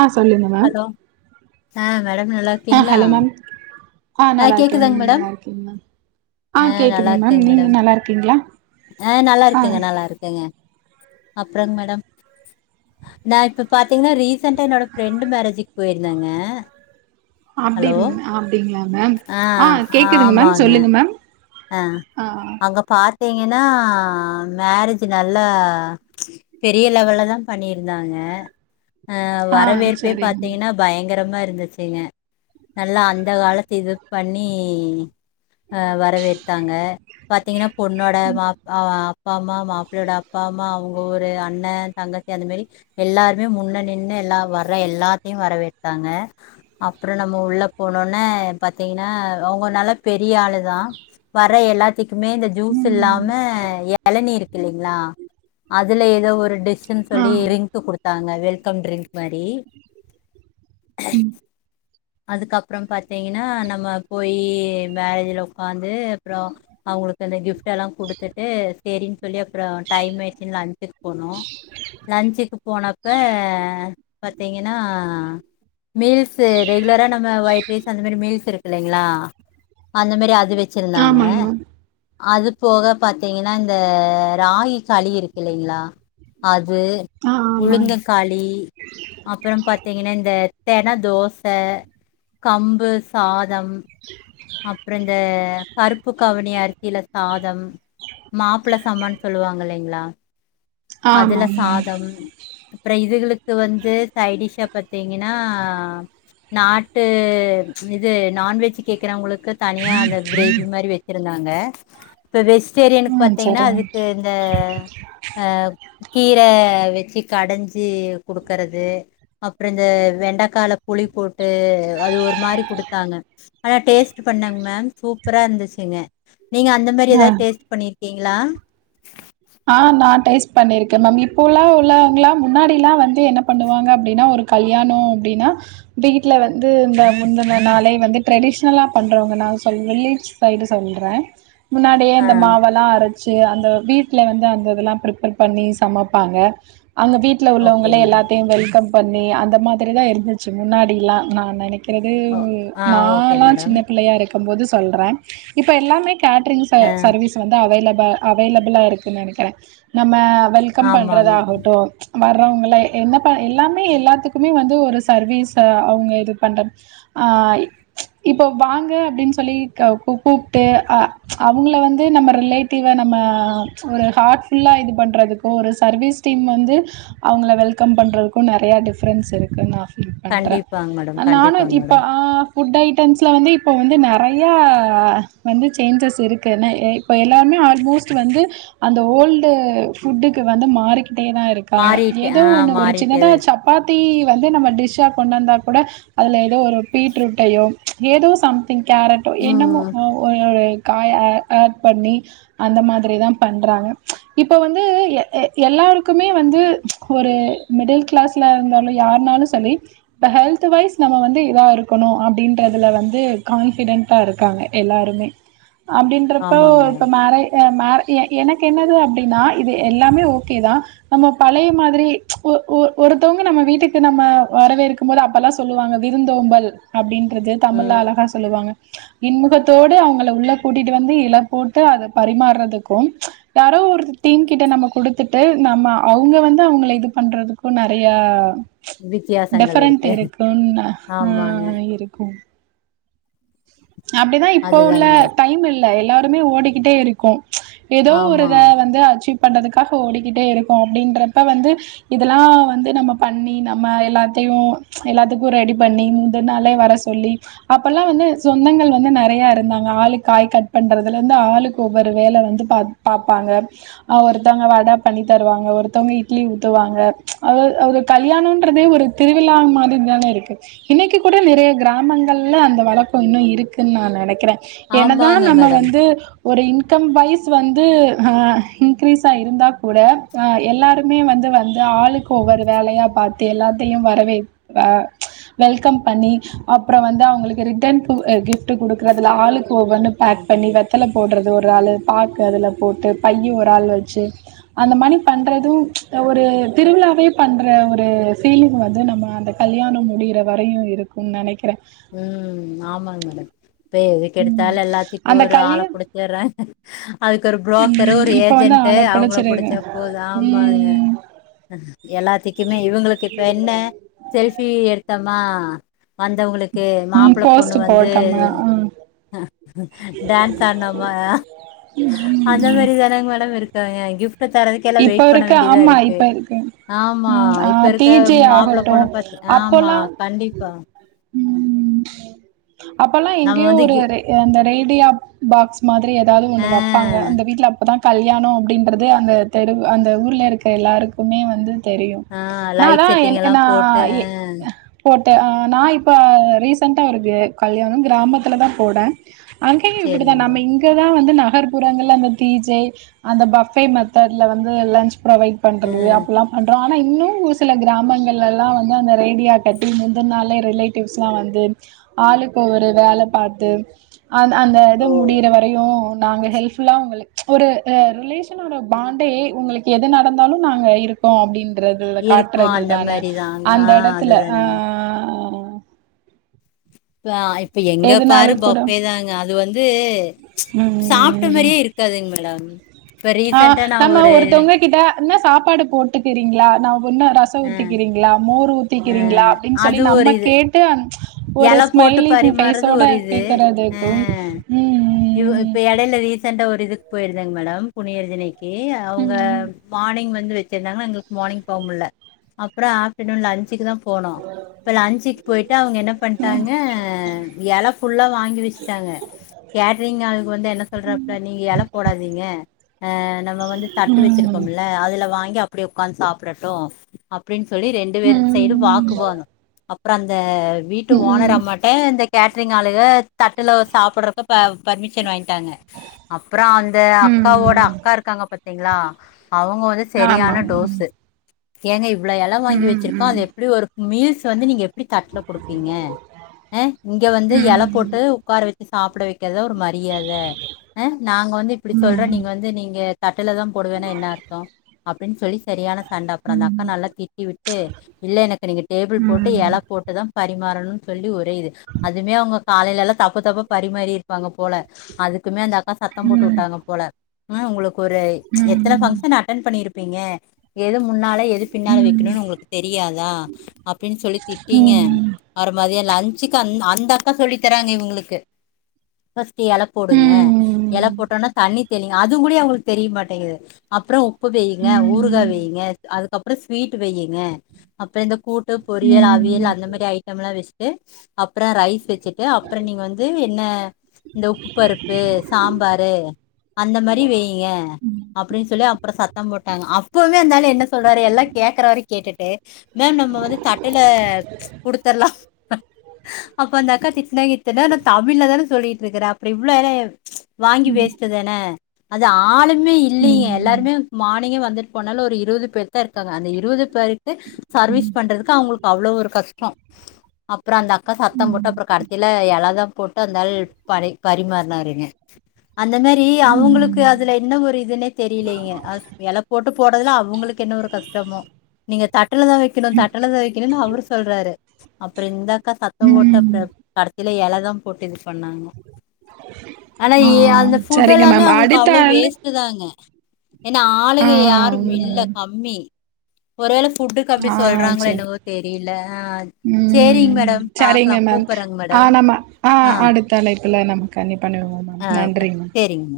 ஆஹ் சொல்லுங்க மேம் அஹ் மேடம் நல்லாருக்கீங்ளா ஆஹ் நல்லா இருக்கே நீங்க நல்லா இருக்கீங்ளா ஆ ஆஹ் நல்லா கேக்குதுங்க மேம் இருக்கேங்க நீங்க மேடம் நல்லாருக்கீங்ளா அஹ் அப்புறங் மேடம் நா இப்ப பாத்தீங்கன்னா ரீசன்டா என்னோட பிரண்டு மேரேஜ்க்கு போயிருந்தங்க அப்டி அப்டிங்ளாங்க ஆ ஆஹ் கேக்குதுங்க மேம் சொல்லுங்க மேம் ஆஹ் ஆ அங்க பா பாத்தீங்கன்னா மேரேஜ் நல்லா பெரிய லெவல்ல தான் பண்ணிருந்தாங்க ஆஹ் ஆ வரவேற்பே சரிங்க பாத்தீங்கன்னா பயங் பயங்கரமா இருந்துச்சுங்க நல்லா அந்த காலத்து இது பண்ணி ஆஹ் த்தாங்க பாத்தீங்கன்னா பொண்ணோட மாப் அஹ் அப் அப்பா அம்மா மாப்பிள்ளையோட அப்பா அம்மா அவங்க ஒரு அண்ணன் தங்கச்சி அந்த மாரி எல்லாருமே முன்ன நின்னு எல்லா வர்ற எல்லாத்தையும் வரவேத்தாங்க அப்புறம் நம்ம உள்ள போனோனே பாத்தீங்கன்னா அவங்க நல்லா பெரிய ஆளு தான் வர எல்லா துக்குமே இந்த ஜூஸ் மேம் ம் இல்லாம எளநீர் இல்லைங்களா அதுல ஏதோ ஒரு டிஷ் ஷ்ன் ஆ சொல்லி டிரிங்க் குடுத் த்தாங்க வெல்கம் டிரிங்க் மாரி ம் அதுக்கப்றம் பாத் பாத்தீங்கன்னா நம்ம போயி மேரேஜ்ல உட்காந்து அப்றம் அவங்களுக்கு அந்த கிஃப்ட் எல்லாம் குடுத்துட்டு செரின்னு சொல்லி அப்றம் டைம் ஆச்சு லஞ்சுக்கு போனோம் லன்சுக்கு போனப்ப பாத்தீங்கன்னா மீல்ஸ் ரெகுலரா நம்ம ஒயிட் ரைஸ் அந்த மாரி மீல்ஸ் இருக்கு இல்லைங்களா அந்த மாரி அது அது வச்சிருந்தாங்க ஆமாங்க மேம் அது போக பார்த்தீங்கன்னா இந்த ராகி களி இருக்கு இல்லைங்களா அது ஆ [unintelligible] ஆமாங்க உழுங்கக்காளி அப்புறம் பார்த்தீங்கன்னா இந்த தனதோஷ் கம்பு சாதம் அப்புறம் இந்த கருப்பு கவனி அரிசியில சாதம் மாப்பிளை சமான்னு சொல்லுவாங்க இல்லைங்களா [inaudible] அதுல ஆமாங்க மேம் சாதம் அப்புற இது இதுகளுக்கு வந்து சைடிஷ் பார்த்தீங்கன்னா நாட்டு இது நான்வெஜ் கேக்கறவங்களுக்கு தனியா அந்த கிரேவி மாதிரி வச்சிருந்தாங்க பெவேஸ் சரி எனக்கு ஆ பார்த்தீங்கன்னா சரிங்க அதுக்கு இந்த அ கீரை வச்சு கடஞ்சு கொடுக்கறது அப்புறம் இந்த வெண்டைக்கால புளி போட்டு போட்டு அது ஒரு மாதிரி கொடுத்தாங்க டேஸ்ட் பண்ணங்க மேம் சூப் சூப்பறா இருந்துச்சுங்க நீங்க அந்த மாரி ஆ ஏதாவது டேஸ்ட் பண்ணிருக் கீங்களா ஆ நான் டேஸ்ட் பண்ணிருக்கேன் மேம் இப்போ எல்லாம் உள்ளவங்காம் முன்னாடி எல்லாம் வந்து என்ன பண்ணுவாங்க அப்படின்னா ஒரு கல்யாணம் அப்படின்னா வீட்டுல வந்து இந்த முந்தன நாளே வந்து ட்ரெடிஷனலா பண்றவங்க நான் சொ வில்லேஜ் சைடு சொல்றேன் முன்னாடியே ஆ இந்த மாவெல்லாம் அரைச் அந்த பீட் வீட்டுல வந்து அந்த இதெல்லாம் பிர்ப்பேர் பண்ணி சமைப்பாங்க அங்க வீட்டுல ஓகே உள்ளவங்களே மேடம் எல்லாத்தையும் வெல்கம் பண்ணி அந்த மாதிரி தான் இருந்துச்சு முன்னாடிலாம் நான் நினைக்கிறேன் ஓ ஆ இருக்கிறது ஓகே நாலாம் மேடம் சின்ன பிள்ளையா இருக்கு போது சொல்றேன் இப்ப எல்லாமே கேட்ரிங் ஆ சர்வீஸ் வந்து அவைலபிள் அவைலபிளா இருக்கு நினைக்கிறேன் நம்ம வெல்கம் பண்றதா ஆமாங்க ஆகட்டும் வர்றவங்ளே என்ன ப எல்லாமே எல்லாத்துக்குமே வந்து ஒரு சர்வீஸை அவங்க இது பண்றது இப்போ வாங்க அப்படின்னு சொல்லி கூப்பிட்டு அவங்கள வந்து நம்ம ரிலேட்டிவ நம்ம ஒரு ஹார்ட் ஃபுல்லா இது பண்ணுறதுக்கும் ஒரு சர்வீஸ் டீம் வந்து அவங்கள வெல்கம் பண்ணுறதுக்கும் நிறையா டிஃப்ரென்ஸ் இருக்குதா பண்ற கண்டிப்பாங்க மேடம் நானு கண்டிப்பாங்க இப்ப மேடம் ஆ ஃபுட் ஐட்டம்ஸ்ல வந்து இப்போ வந்து நிறையா வந்து சேஞ்சஸ் இருக்குதுன்னு இப்போ எல்லாமே ஆல்மோஸ்ட் வந்து அந்த ஓல்டு ஃபுட்டுக்கு வந்து மாறி கிட்டேதான் இருக்காங்க மாறிட்டு ஏதோ ஆ ஒண்ணு ஒரு சின்னதா மாறிட்டேதா சப்பாத் தி வந்து நம்ம டிஷ்ஷா கொண்டு வந்தா கூட அதுல ஏதோ ஒரு பீட்ரூட்டையோ ஏதோ சம் கேரட்டோ என்னமோ ம் காய்ய ஆட் பண்ணி அந்த மாதிரி தான் பண்றாங்க இப்ப வந்து எல்லாருக்குமே வந்து ஒரு மிடில் கிளாஸ்ல இருந்தாலாலும் யாருனாலும் சல்லி இப்ப ஹெல்த் வைஸ் நம்ம வந்து இதா இருக்கணும் அப்படின்றதுல வந்து கான்பிடென்டா இருக்காங்க எல்லாருமே அப்படின்றப்ப ஆமாங்க இப்ப மேடம் நறை என் மேர் எனக்கு என்னது அப்படின்னா இது எல்லாமே ஓகே தான் நம்ம பழைய மாதிரி ஒருத்தவுங்க நம்ம வீட்டுக்கு நம்ம வரவேற்க்கும் போது அப்ப எல்லாம் சொல்லுவாங்க விருந்தோம்பல் அப்படின் றது தமிழ்ல ம் அழகா சொல்லுவாங்க இன்முகத்தோடு அவுங்கள உள்ள கூட்டிட்டு வந்து இலை போட்டு அதை பரிமாறுறதுக் கும் யாரோ ஒரு டீம் கிட்ட நம்ம கொடுத்துட்டு நம்ம அவுங்க வந்து அவுங்கள இது பண்றதுக்கும் நறைய வித்தியாசங்கள் டிஃபரென்ட் இருக்கு இருக்கும்ன ஆமாங்க ஆஹ் இருக்கும் [inaudible] அப்படிதான் இப்போ உள்ள அதுதாங்க மேடம் டைம் இல் இல்ல எல்லாருமே ஓடிக்கிட்டே இருக்கோம் ஏதோ ஒரு ஆமா இதா வந்து அச்சீவ் பண்றதுக்காக ஓடிக்கிட்டே இருக்கோம் அப்படின்றப்ப வந்து இதெல்லாம் வந்து நம்ம பண்ணி நம்ம எல்லாத்தையும் எல்லாத்துக்கும் ரெடி பண்ணி முந்துன நாளே வர சொல்லி அப்பல்லாம் வந்து சொந்தங்கள் வந்து நெறைய இருந்தாங்க ஆளுக்கு காய் கட் பண்றதுல இருந்து ஆளுக்கு ஒவ்வொரு வேலை வந்து பா பார்பப்பாங்க ஆஹ் ஒருத்தவங்க வடை பண்ணி தருவாங்க ஒருத்தவங்க இட்லி ஊத்துவாங்க அதாது ஒரு கல்யாணம்ன்றதே ஒரு திருவிழா மாதிரி தானே இருக்கு இன்னைக்கு கூட நெறைய கிராமங்கள்ல அந்த வளக் கம் இன்னும் இருக்குன்னு நான் நெனைக்கிறேன் என்ன தான் ஆமாங்க நம்ம மேடம் வந்து ஒரு இன்கம் வைஸ் வந்து ஆஹ் இன்க்ரீஸா இருந்தால் கூட எல்லாருமே வந்து வந்து ஆளுக்கு ஒவ்வொரு வேலையா பார்த்து எல்லாத்தையும் வரவே வெல்கம் பண்ணி அப்புறம் வந்து அவுங்களுக்கு ரிட்டர்ன் கிஃப்ட்டு குடுக்கறதுல ஆளுக்கு ஒவ்வொன்னு பேக் பண்ணி வெத்தலை போடுறது ஒரு ஆளு பாக்கு அதுல போட்டு பைய்யி ஒரு ஆள் வச்சு அந்த மாதிரி பண்ணுறதும் ஒரு திருவிழாவே பண்ணுற ஒரு ஃபீலிங் வந்து நம்ம அந்த கல்யாணம் முடியிற வரையும் இருக்கும் நெனைக்கிறேன் ம் ஆமாங்க மேடம் இப்ப எதுக்கு ம் எடுத்தாலும் எல்லாத்துக்கும் அந்த ஒரு ஆளை கல்யா புடிச்சடுறாங்க அதுக்கு ஒரு பு்ரோக்கரு ம் ஒரு இப்ப வந்து ஏஜெண்டட ஆள அவுங்கள புடிச்சிருக்கு புடிச்சா போதும் ஆமாங்க ம் எல்லாத்துக்குமே இவுங்களுக்கு இப்ப என்ன செல்பி எடுத்தா மா வந்தவங்களுக் கே ம் மாப்பிளை பொண்ணு போஸ்ட் வந்து போட்டம்மா ம் டான்ஸ் ஆடுனாமா அந்த மாதிரி தானே மேடம் இருக்கு ஆஹ்ஹ் கிஃப்ட் ட தரதுக்கே எல்லாம் இப்ப வெயிட் பண்ண இருக்கு வேண்டியதா ஆமா இருக்கு இப்ப ஆமா ம் ஆ இப்ப டி இருக்க ஜே மாப்பிள்ள ஆகட்டு பொண்ணு பாத் ஆமா அப்போல்லா கண்டிப்பா ம் அப்ப எல்லாம் நம்ம எங்கயோ வந்து ஒரு கி அந்த ரேடியா பாக்ஸ் மாதிரி ஏதாவது ஆ ஒன்று வைப்பாங்க அந்த வீட்டுல அப்பதான் கல்யாணம் அப்படின்றது அந்த தெரு அந்த ஊரில் இருக்கிற எல்லாருக்குமே வந்து தெரியும் ஆ நான் லைட் அதான் செட்டிங் என் எல்லா ந போட்டு ஆ போட் நான் இப்போ ரீசெண்டட்டா ஒரு க கல்யாணம் கிராமத்துல தான் போடேன் அங்கயும் சேரிங்க இப்படிதான் நம்ம மேடம் இங்கதான் வந்து ந நகர்ப்புறங்கள்ல அந்த தீஜை அந்த பஃபே ம தேர்ல வந்து லன்ச் ப்ரொவைட் ஆ பண்றது அப்பெல்லாம் பண்றோம் ஆ இன்னும் ஒரு சில கிராமங்கள்ல எல்லாம் வந்து அந்த ரேடியோ கட்டி முந்தின நாளே ரிலேட்டிவ்ஸ் எல்லாம் வந்து ஆளுக்கு ஒரு வேலை பாத்து ஆ அந்த இது முடியிற வரையும் நாங்க ஹெல்ப்புல்லா உங்களுக்கு ஒரு ரிலேஷன் ஒட பாண்டே உங்களுக்கு எது நடந்தாலும் நாங்க இருக்கோம் அப்டினு காட்டுறது இருக்கு காட்டுறது அந்த தானே மாரிதாங்க அந்த ஆ இடத்துல அதுதானங்க ஆஹ [inaudible] ஆ இப்ப எங்க பாரு பஃப்ஃபை தாங்க அது வந்து இது சாப்பிட்ட மாரியே இருக்காதுங்க மேடம் இப்ப ஆஹ் ரீசன்டா நா நம்ம ஒரு ஒருத்தவங்க கிட்ட என்ன சாப்பாடு போட்டுக்கிறீங்களா என்ன ரசம் அ ஊத்திக்கிறீங்களா மோர் ஊத் அ திக்கிறீங்களா அப்டின்னு சொல்லி அது ஒரு நம்ம இது கேட்டு அந் எல போட்டு பரிமாறுறது ஒரு இது கேக்குறதுக்கு ஆஹ் இவ் ம் இப்ப இடையில ரீசண்டா ஒரு இது போயிருந்தாங்க மேடம் புனியார் திணை க்கி அவுங்க மார்னிங் வந் வச்சிருந்தாங்கா எங்களுக்கு மார்னிங் போக முடியல அப்றோம் ஆப்டர்நூன் லஞ்சுக்கு தான் போனோம் இப்ப லஞ்சுக்கு போயிட்டு அவுங்க என்ன ட்டாங்க இலை ஃபுல்லா வாங்கி வச்சுட்டாங்க கேட்ரிங் ஆளுக்கு வந்து என்ன சொல்றப்பல நீங்க இலை போடாதீங்க நம்ம வந்து தட்டு ம் வச்சிருக்கோம்ல அதுல வாங்கி இங்க அப்டியே உக்காந்து சாப்பிடட்டும் அப்டின் சொல்லி ரெண்டு பேரும் சைடு ம் வாக்கு வாதம் அப்றோம் அந்த ஓனர் ம் அம்மாடா இந்த கேட்ரிங் ஆளுக தட்டில சாப்பிடறக்கு பர்மிஷன் வாங்கிட்டாங்க அப்றோம் அந்த அக்காவோட ம் அக்கா இருக்காங்க பத்த தீங்களா அவங்க வந்து ஆமா சரியான டோஸு ஏங்க இவ்ளோ இலை ம் வாங்கிச்சிருக்கோ ம் அது எப்டி ஒரு மீல்ஸ் வந்து நீங்க எப்படி தட் வைப்பீங்க அஹ் இங்க வந்து இலை போட்டு உக்கார வச்ச சாப்பிட வை ஒரு மரியாதை நாங்க வந்து இப்டி சொல்ற நீங்க வந்து நீங்க கட்டில தான் போடுவேன்னா என்ன அர்த்தம் அப்படின்னு சொல்லி சரியான சண்ட அப்புறம் அந்த அக்கா நல்லா திட்டி விட்டு இல்லை எனக்கு நீங்கள் டேபிள் போட்டு இலை போட்டு தான் பரிமாறணும் சொல்லி ஒரு இது அதுமே அவங்க காலையில எல்லாம் தப்பு தப்பா பரிமாறி இருப்பாங்க போல அதுக்குமே அந்த அக்கா சத்தம் போட்டு விட்டாங்க போல ஆ உங்களுக்கு ஒரு எத்தன பங்க்ஷன் அட்டன் பண்ணிரு ப்பிங்க எது முன்னாலே எது ம் பின்னால ம் வைக்கணும்னு உங்களுக்கு தெரியாதா அப்படின்னு சொல்லி திட்டீங்க ம் மதிய லஞ்சுக்கு அந்த அக்கா சொல்லி தராங்க இவங்களுக்கு இலை ம் போடுங்க ம் இலை போட்டோனா தண்ணி தெளிங்க அதுவும் கூட அவங்களுக்கு தெரியமாட்டேங்குது அப்புறம் உப்பு வையுங்க ஊருகாய் வையுங்க அதுக் அப்புறம் ஸ்வீட் வையுங்க அப்புறம் இந்த கூட் பொறியல் அவியல் ம் அந்த மாதிரி ஜட் வச்சுட்டு அப்புறம் ரைஸ் வச்சு வச்சிட்டு அப்புற நீங்க வந்து என்ன உப்பு பருப்பு சாம்பாரு அந்த மாரி வையுங்க அப்படின்னு சொல்லி அப்பற சத் தம் போட்டாங்க அப்பவே அந்தாலு என்ன சொல்றாரு எல்லாம் கேக்குற வர கேட்டுட்டு மேம் நம்ம வந்து தட்டையில தரலாம் அப்ப அந்த அக்கா திட் என்ன இத்தன நேர தமிழ்ல தான சொல்லிட் இருந்த இருக்கற அப்புறம் இவ்வளவு வேலைய வாங்கி பேசிடதான அது ஆளு மே இல்லைங்க எல்லாருமே மாட் இன்னைக்கு வந்துட்டு போனாலும் ஒரு இருபது பேர் தான் இருக்காங்க அந்த இருபது பேரையு சர்வீஸ் பண்றதுக்கு அவங்களுக்கு அவ்ளோ ஒரு கஷ்டம் அ அப்புறம் அந்த அக்கா சத்தம் போட்டு ம் அப்புறம் கடைசில எல தான் போட் பட்டு அந்த ஆள் பரிமாறினாருங்க அந்த மாரி அவங்களுக்கு அதுல என்ன ஒரு இதுன்னே தெரியலங்க இலை போட்டு போடுறதுல அவங்களுக்கு என்ன ஒரு கஷ்டம் அப்றமோ நீங்க தட் தட்ல தான் வைக்கணும் தட்டல தான் வைக்கணும்னு அவர் சொல்றாரு அப்பறம் இந்தா சார் சத்தம் ம் ம் போட்டாப்டி அடுத் இதுல எல தான் போட்டு இது பண்ணாங்க ஆனா ஆ ஏ அந்த ஃபுட் சரிங்க எல்லாமே மேம் அவங்களுக்கு அடுத்த அவ்வள ஆள் வேஸ்ட் தாங்க ஏன்னா ஆ ஆளுக யாரும் இல்ல ம் கம்மி ஒருவேளைக்கு ஃபுட்டுக்கு அப்படி ஆ சொல்றாங்களோ எனன்னவோ தெரில ஆஹ் உம் சரிங்க மேம் மேடம் ஆஹ் நம்ம ஆ ஆஹ் அடுத்தழைப் த்துல நமக்கு அனுப் பண்ணுவோ மேம் ஆ நன்றி மா சரிங்க மேடம்